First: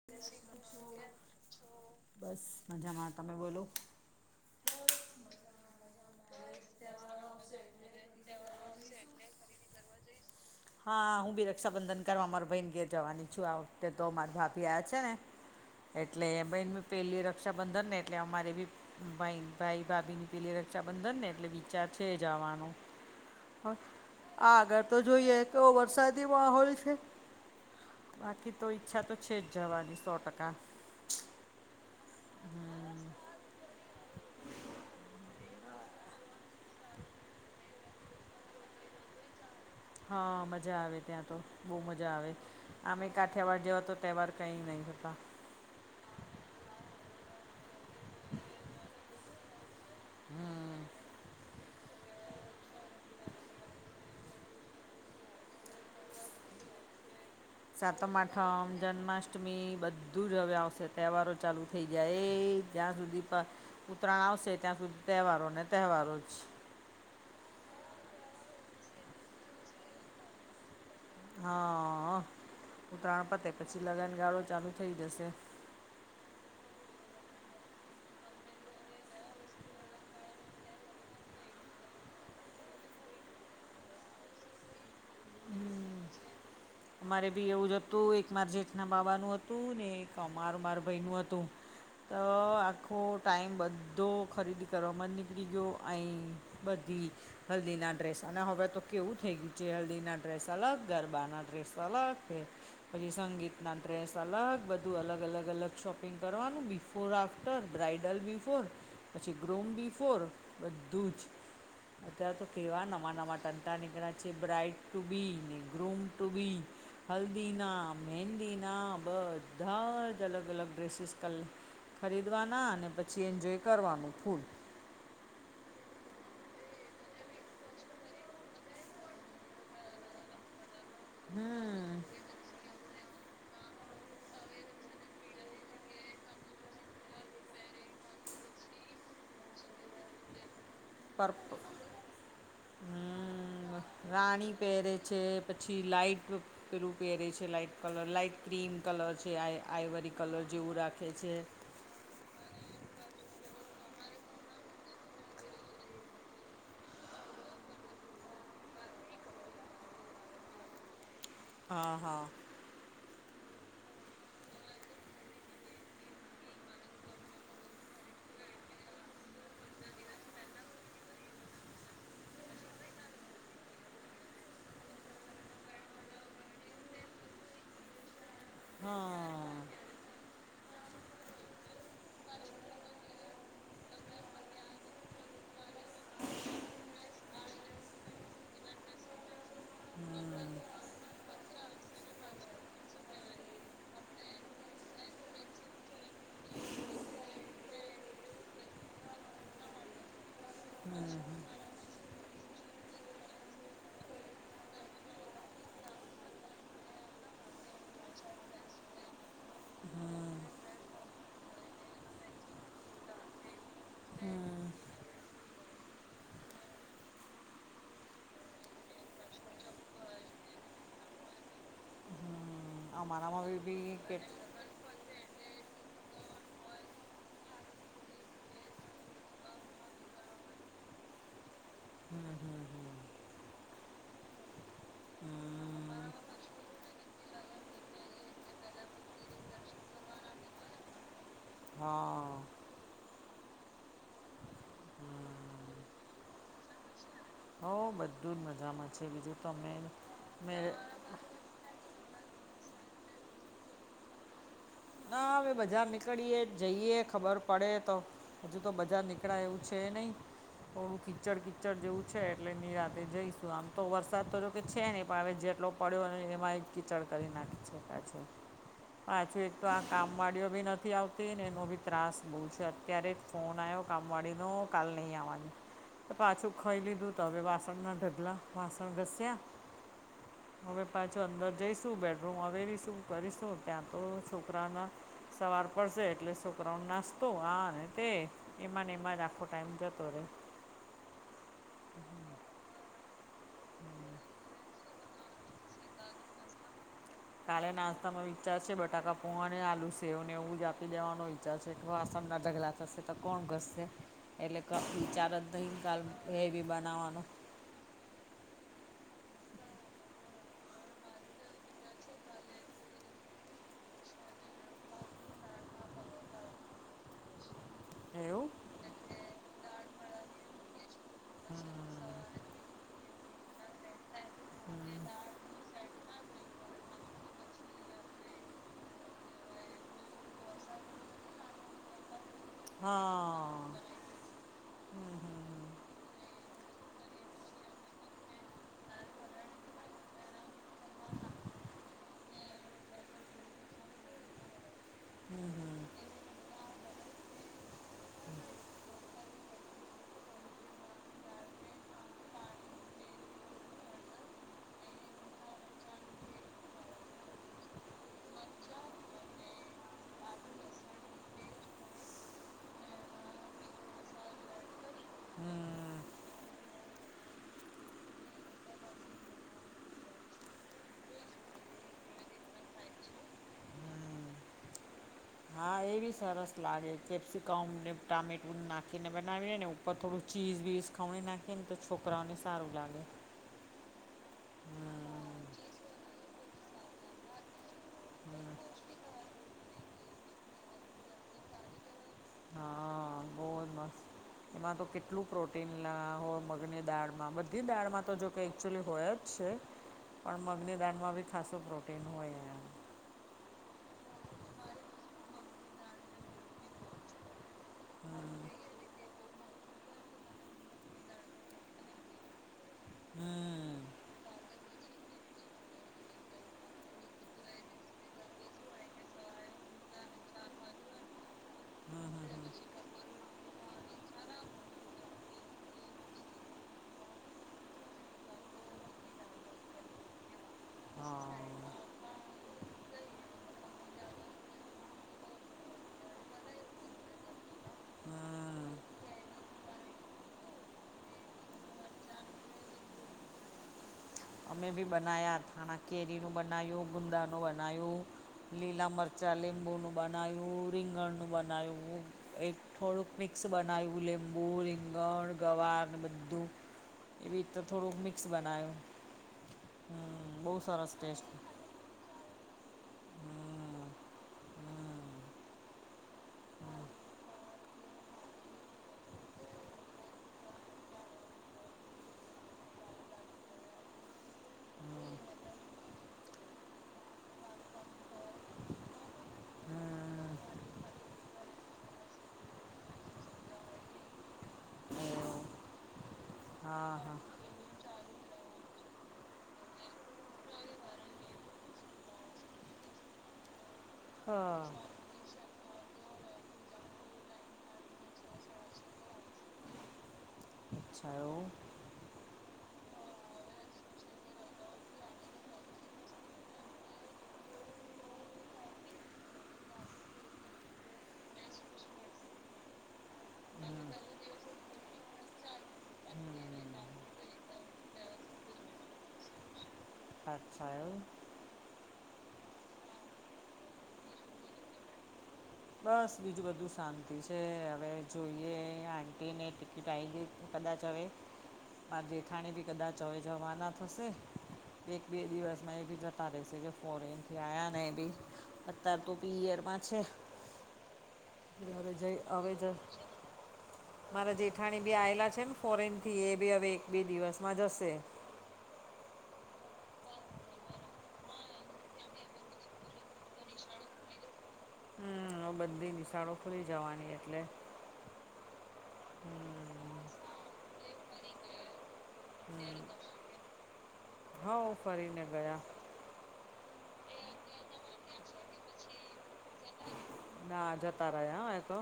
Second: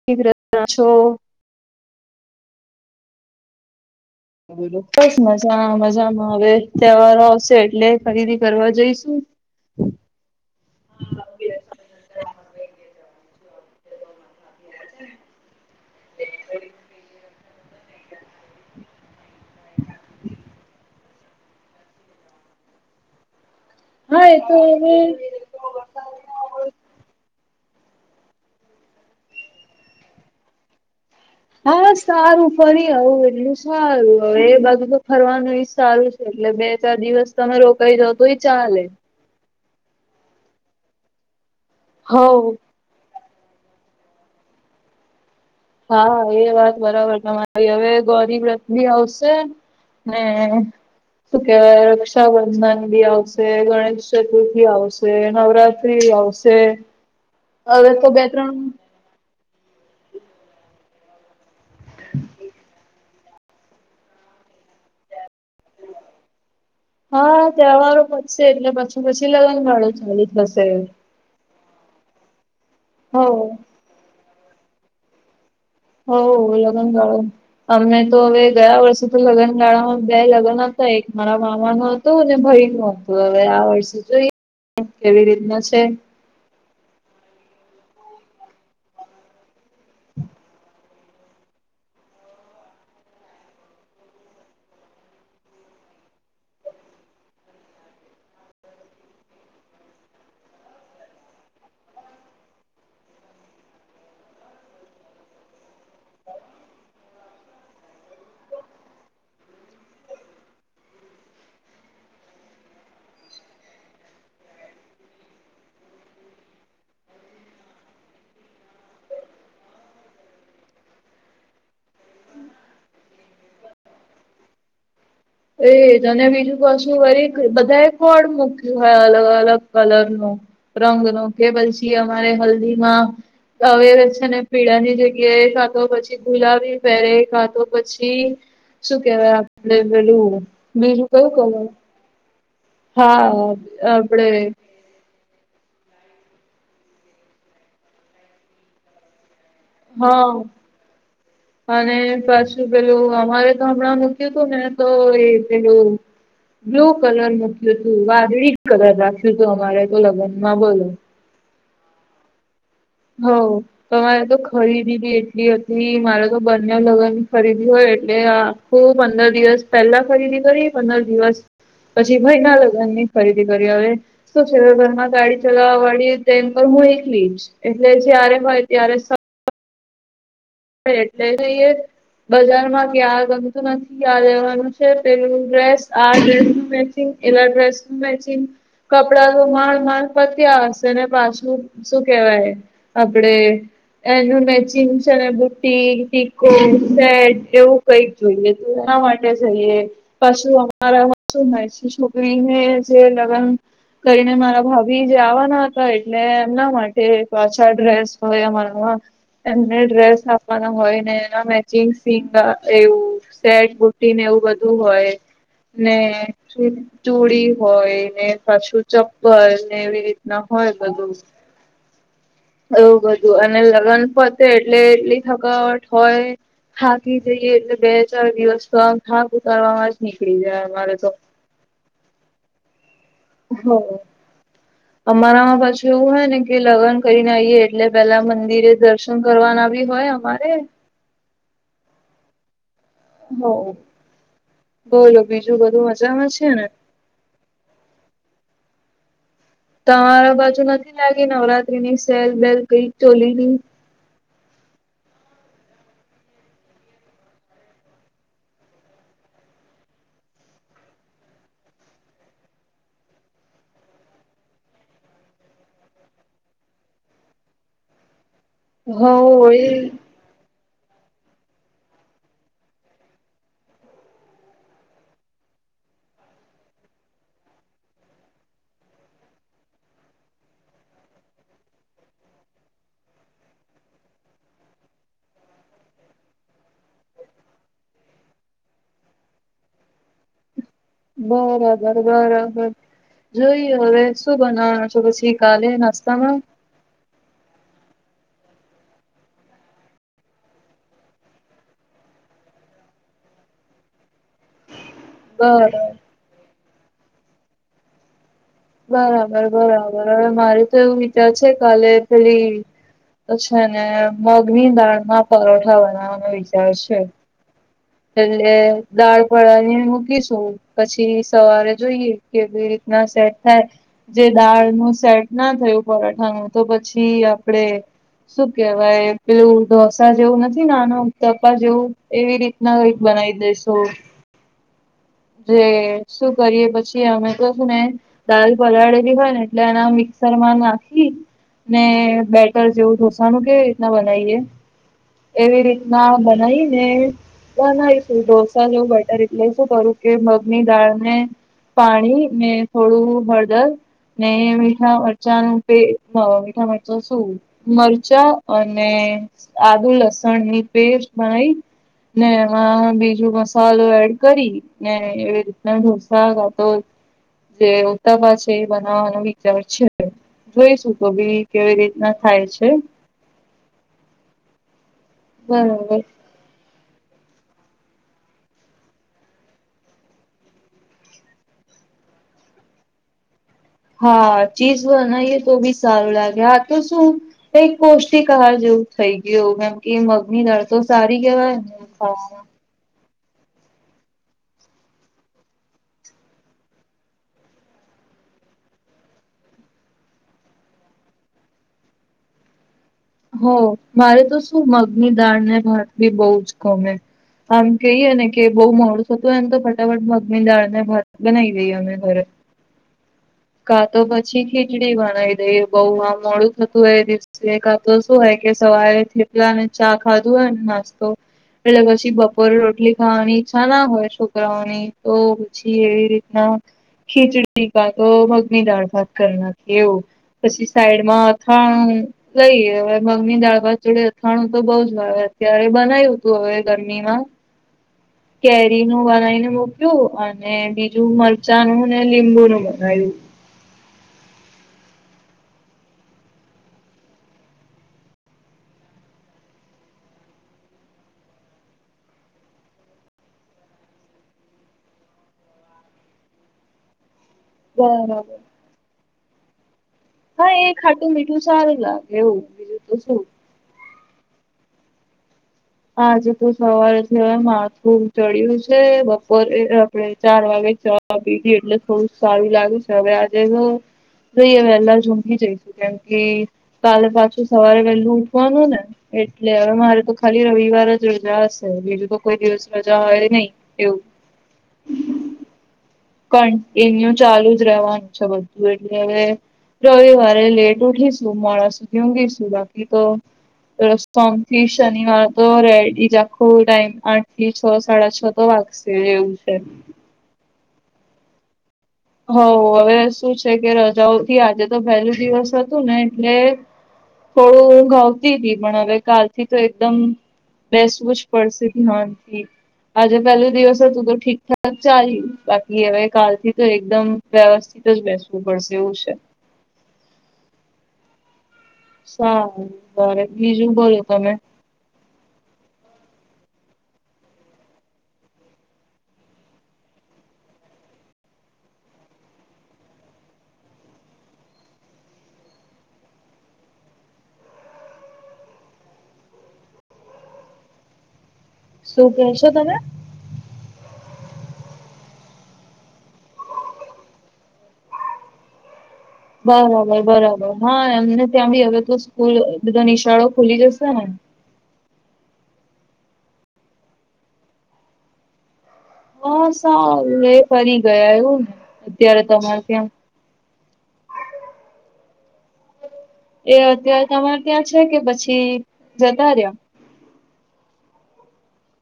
[inaudible] બસ મજામાં તમે બોલો બસ મજા મજામાં હવે તહેવારો આવશે એટલે ખરીદી કરવા જઈશું- હા હું બી રક્ષાબંધન કરવા મારા ભાઈન ઘે જવાની છું આ વખતે તો મારા ભાભી આ્યા છે ને- [inaudible] એટલે [unintelligible] પહેલી રક્ષાબંધનને એટલે અમારે બી- ભાઈ ભાઈ ભાભી ની પેલી રક્ષાબંધન ને એટલે વિચાર છે જવાનો- આ હા એ આગળ હવે તો જોઈએ કેવો વરસાદ [unintelligible] છે બાકી તો ઈચ્છા તો છે જ જવાની સો ટકા હા સારું ફરી આવું એટલું સારું હવે એ બાજુ તો ફરવાનું સારું છે એટલે બે ચાર દિવસ તમે રોકાઈ જાાવ તો એ ચાલે- હા મજા આવે ત્યાં તો બહુ મજા આવે હવ અમે કાઠ્યાવાર જેવા તો તહેવાર કંઈ નહીંતા હા એ વાત બરાબર તમારી હવે ગોરીબ રથની આવશે હમ ત રક્ષાબંધન બી આવશે ગણેશ ચતુર્થી આવશે નવરાત્રી આવશે [inaudible] હવે તો સાતમ બે ત્રણ માઠમ જન્માષ્ટ અષ્ટમી બધું જ હવે આવશે તહેવારો ચાલુ થઈ જાય એ જ્યાં સુધી ઉત્તરાયણ આવશે ત્યાં સુધી તહેવારોને તહેવારો જ છે હા તહેવારો વધશે એટલે પછી પછી લગનગાળો ચાલી થશે હા હો ઉતરાયણ પતે પછી લગાને ગાળો ચાલુ થઇ જશે હો લગ્ન ગાળું અમે તો હવે ગયા વર્ષે તો લગ્ન ગાળામાં બે લગ્ન હતા એક મારા મામા ન ભરી નતું હવે આ વર્ષે જોઈ કેવી રીતના છે અમારે બી એવું જ હતું એક માર જેઠના બાબાનુ હતું ને એક અમાર માર ભાઈ નું હતું તો આખો ટાઈમ બધો ખરીદી કરવામાં જ નીકળી ગયો અ બધી હલ્દી ના ડ્રેસાને હવે તો કેવું થઈ ગયું છે હલ્દીના ડ્રેસ અલગ ગરબા ના ડ્રેસ અલગ છે પછી સંગીતના ડ્રેસ અલગ બધું અલગ અલગ અલગ શોપિંગ કરવાનું before after bridal before પછી ગ્રૂમ બી ફોર બધું જ અત્યારે તો કેવા નવા નવા ટંટા નીકળ્યા છે bride to beam to be હલ્દીના મહેંદીના બધા જ અલગ અલગ ડ્રેસીસ કર ખરીદવાના અને પછી એન્જોય કરવાનું ફૂલ એ તને બીજું પાછુ વરી બધા એ કોડ મૂક્યું હોય અલગ અલગ કલર નું રંગનો કે હમ પછી અમારે હલ્દીમાં આવે છે ને પીળાની જગ્યાએ ખાતો પછી ગુલાબી પહેરે ખાતો પછી શું કેવાય આપણે પેલું બીજું પર્પ કયું ખર હા આપડે પેરે છે પછી લાાઈટ પેલું પહેરે છે light colour light cream colour છે આ આઈવરી હા કલર જેવું રાખે છે અને પાછુ પેલું અમારે તો હમણાં મૂક્યું હતું ને તો એ પેલું બ્લુ કલર મૂક્યું હતું વાદળી કલર રાખ્યું હતું અમારે તો લગ્નમાં બોલો હા હા હ તમારે તો ખરીદી બી એટલી હતી મારે તો બંને લગ્ન ની ખરીદી હોય એટલે આ હું પંદર દિવસ પહેલા ખરીદી કરી પંદર દિવસ પછી ભય ના લગ્ન ની ખરીદી કરી હવે શું છે ઘરમાં ગાડી ચલાવા વાળી તેમ પર હું એકલીશ એટલે જયારે હોય ત્યારે હા એટલે જઈએ બજાર માં ક્યાં ગમતું નથી ક્યાં લેવાનું છે પેલું ડ્રેસ આ ડ્રેસચ એ ડ્રેસ મેચિંગ કપડા ન માલ માલ પત હમ હશે ને પાછું શું કેવાય આપડે એનું મેચિંગ છે ને ટીે ટીકો સેટ એવું કઈક જોઈએ તો એના માટે જઈએ પશું અમારા શું નહેસી છોકરીને જે લગ્ન કરીને મારા ભાભી જે આવવાના હતા એટલે એમના માટે પાછા ડ્રેસ હોય અમારા એમને હમ ડ્રેસ આ હોય ને એના મેચિંગ સિંગ એવું સેટ બુટી એવું હમ બધું હોય ને શ ચુડી હોય ને પાછું ચપ્પલ ને એવી રીતના હોય બધું એવું હમ બધું અમારામાં અને બી બી લગ્ન કે પતે એટલે એટલી થકાવટ હોય થાકી જઈએે એટલે બે ચાર દિવસ તો આમ થાંક ઉતારવા જ નીકળી જાય અમારે તો હમ હમ હ અમારામાં હમ પાછું એવું હમ હોય ને કે લગ્ન કરીને આઈએ એટલે પેલા મંદિરે દર્શન કરવાના બી હોય અમારે હા હોઉં બોલો બીજું બધું મજામાં છે ને હો બધું જ મજામાં છે બીજું તો અમે તમારા મે બાજુ નથી લાગી નવરાત્રીની સેલ બેલ કઈ ચોલી ની ના હવે બજાર નીકળીએ જઈએ ખબર પડે તો હજુ તો બજાર નીકળાય એવું છે નહી થોડું કીચડ કીચડ જેવું છે એટલે નિરાતેે જઈશું આમ તો વરસાદ તો જોકે છે ને પણ આવેે જેટલો પડ્યો અને એમાંય કીચડ કરી નાખી શકાય છે હોઉં એ કામવાડીઓ બી નથી આવતી એનો બી ત્રાસ બહુ છે અત્યારે જ ફોન આવ્યો કામવાડીનો કાલ નહી આવવા નીવા જ પાછું ખઈ લીધું તો હવે વાસણ ના ઢગલા વાસણ ઘસ્યા હવે પાછું અંદર જઈશું બેડરૂમ અવેરીશું કરીશું ત્યાં તો છોકરાના સવાર પડશે એટલે છોકરાઑનો નાસ્તો આ તે એમાં ને એમાં રાખો ટાઈમ જતો રહે બરાબર બરાબર જોઈએ હવે શું બનાવાનું છે પછી કાલે નાસ્તામાં કાલે નાસ્તાનો વિચાર છે બટાકા પોવા અને આલુ સેવ ને એવું જ આપી દેવાનો વિચાર છે કે વાસન ના ઢગલા થશે તો કોણ ઘસશે એટલે વિચાર જ બરાબર નહી કાલૅ હેવી બનાવવાનો બરાબર બરાબર હવે મારે તો એવું વિચાર છે કાલે પેલી તો છે ને મગની દાળમાં પરોઠા બનાવવાનો વિચાર છે એવું એટલે દાળ પલારીને મૂકીશું પછી સવારે જોઈએ કેવી રીતના સેટ થાય જે દાળનું સેટ ના થયું પરાઠાનું તો પછી આપણેે શું કેવાય પેલું ઢોસા જેવું નથી નાના ઉતપા જેવું એવી રી નવું કઈક બનાવી હા દઈશું જે શું કરીએ પછી અમે તો ચ્ચેને દાલ પલાળેલી હોય ને એટલે એના મિક્સર માં નાખી ને બેટર જેવું ઢોસા નું કેવી રીતના બનાવીએ એવી રીતના બનાઈને ના ના એ શું કમઢોસા જેવું બટર એટલે શું કરું કે મગની દાળ ને પાણી ને થોડું હળદર નહી મીઠા મરચાનું પે હોય મીઠા મરચુ શું મરચાં અને આદુ લસણની પેસ્ટ બનાઈ ને એમાં બીજું મસાલો એડ કરી ને એવી રીતના હમ ઢોસા કા તો જે ઉતપા છે એ બનાવવાનો વિચાર છે જોઈશું તો ભી કેવી રીતના થાય છે? હા એ બરાબર બી સરસ લાગે કેપ્સિકમ ને ટામેટું નાખીને બનાવીને ને ઉપર થોડું ચીઝ-વીઝ ખમણી નાખે ને તો છોકરાઓને સારું લાગે હા ચીઝ બનાવીએ તો બી સારું લાગે હા તો શું કઈક પૌષ્ટિક આહાર જેવું થઈ ગયુજેમ કે મગની દાળ તો સારી કહેવાયને. હા હા બહુત મસ્ત, એમાં તો કેટલું પ્રોટીન હોય મગની દાળમાં બધી દાળમાં તો જો કે એકચુલી હોય જ છે. પણ મગની દાળમાં બી ખાસું પ્રોટીન હોય એમ હો મારે તો શું મગની દાળને ભાત બી બહ જ ગમે. આમ કહીએ ને કે બહુ મોડું થતું હોય તો ફટાફટ મગની દાળ ને ભાત બનાવી દઈએ અમે ઘરે. હમ કા તો પછી ખીચડી બનાવી દઈ બઉ આમ મોડું થતું એ એ દિવસે કા તો શું હોય કે સવારે થેપલા અને ચા ખાધું હોય નાસ્તો. એટલે હમ હમ પછી બપોરે રોટલી ખાવાની ઈચ્છા ના હોય છોકરાઓની તો પછી એવી રીતના ખીચડી કાતો મગની દાળ ભાત કરી નાખીએ એવું. પછી સાઈડમાં હા અથાણું લઈએ. હવે મગ ની દાળ ભાત જોડે અથાણું તો બઉ જ આવે અત્યારે બનાવ્યું તું હવે ગરમી માં હમ કેરી નું બનાવીને મૂક્યું અને બીજું મરચાં નું ને લીંબુ નું બનાવ્યું. અમે બી બનાયા થાણા કેરીનું બનાવ્યું ગુંદાનું બનાવ્યું. લીલા મરચાં લીંબુ નું બનાવ્યું, રીંગણ નું બનાવ્યું. એક થોડુંક મિક્સ બનાવ્યું લીંબુ, રીંગણ, ગવાર, ને બધ્ધુ. એવી રીતે થોડુંક મિક્સ બરાબર બનાવે. હા એ ખાટું ટેસ્ટ મીઠું સારું લાગે એવું બીજું તો શું. હમ હમ આજે તો સવારેથી હવે માથું ચડ્યું છે બપોરે આપડે ચાર વાગે પીધી એટલે થોડું સારું લાગે છે હવે આજે તો જોઈએ વહેલા જ [unintelligible] જઈશું કેમ કે કાલે પાછું સવારે વલ્લુ ઉઠવાનું ને એટલે હવે મારે તો ખાલી હમ રવિવાર જ રજા હશે બીજું તો કોઈ દિવસ રજા હોય નહી એવુ. એવું કન હા એન્યુ હા ચાલુ જ રહેવાનું છે બધું એટલે હવે રવિવારે લેટ ઉઠીશું મોડા સુધી ઊંઘીશું બાકી તો સોમ થી હા શનિવાર તો રેડઈ જ આખો ટાઈમ આઠ થી છ સાડા છ તો વાગશે એમ છે. છેઓ. હઓ હવે શું છે કે રજાઓ થી આજે તો પહેલું દિવસ હતું ને એટલે થોડું ઊંઘ આવતી હતીતી પણ હવે કાલ થી તો એકદમ બેસવું જ પડશે ધ્યાનથી. આજે પેલું દિવસ હતું તો ઠીક ઠાક ચાલીયુ બાકી હવે કાલ થી, તો એકદમ વ્યવસ્થિત જ બેસવું પડશે એવું છે. થાક ખાયો સારું બ બીજું બોલો તમે? બસ બીજું બધું શાંતિ છે હવે જોઈએ આંટીને ટિકિટ આઈ ગઈ? કદાચ હવે મા જેેઠાણી બી કદાચ હવે જોવાના થસે? એક બે દિવસમા એ બી જતા રેશે જે ફોરેનથી આયા ને એ બી અતાર તો પીયરમાં છે. હવે શું જઈ કેશો હવે જ તમે? મારા જેઠાણી બી આવેલા છે ને ફોરેન થી, એ બી હવે એક બે દિવસમાં જશે. બરાબર બરાબર હા એમને ત્યાં બી હવે તો સ્કૂલ બધા નિશાળો ખુલી જશે ને? હમ્મ બધી નિશાળો ખુલી જવાની એટલે- હા હમ સારું એ ફરી ગયા એવુને અત્યારે તમારે ત્યા- હ ફરીને ગયા- એ અત્યારે તમારે ત્યાં છે કે પછી જતા રહ્યા? ના જતા રહ્યા હોય તો?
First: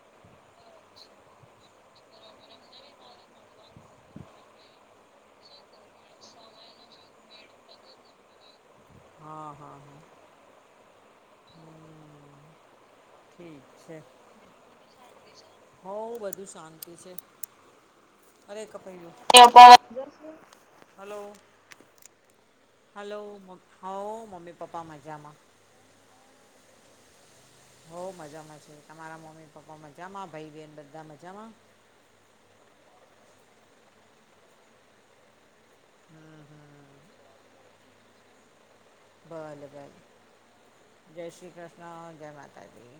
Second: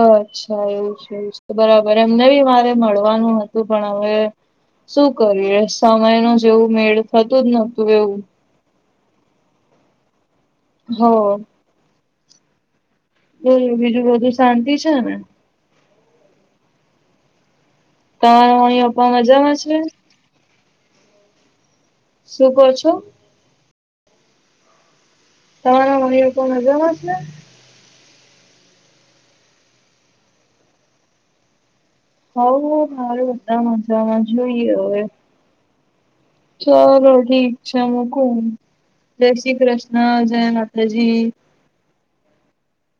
અચ્છા એવું છે, એવું બરાબર એમને બી મારે મળવાનું હતું પણ હવે શું કરીએ? સમય ન જેવું મેળ થતું જ નતું એવું હા હા હા હ હમ બ ઠીક બીજું બધું શાંતિ છે ને- હો હું બધું શાંતિ છે તમારા અરેક મમ્મી પપ્પા મજામાં પું- છે હલો શું કહો છો હલો હો મમ્મી પપ્પા મજામાં- તમારા વાઓ કો મજમ હશે ને- બઉ મજામાં છે તમારા મમ્મી પપ્પા મજામાં ભાઈ બહેન બધા મજામાં- હો હ સારું મજમાં જોઈએ હવે- હમ- ચલોો ઠીક છે મુકુ જય શ્રી ભલે કૃષ્ણ જય માતાજી- હ જય માતા જી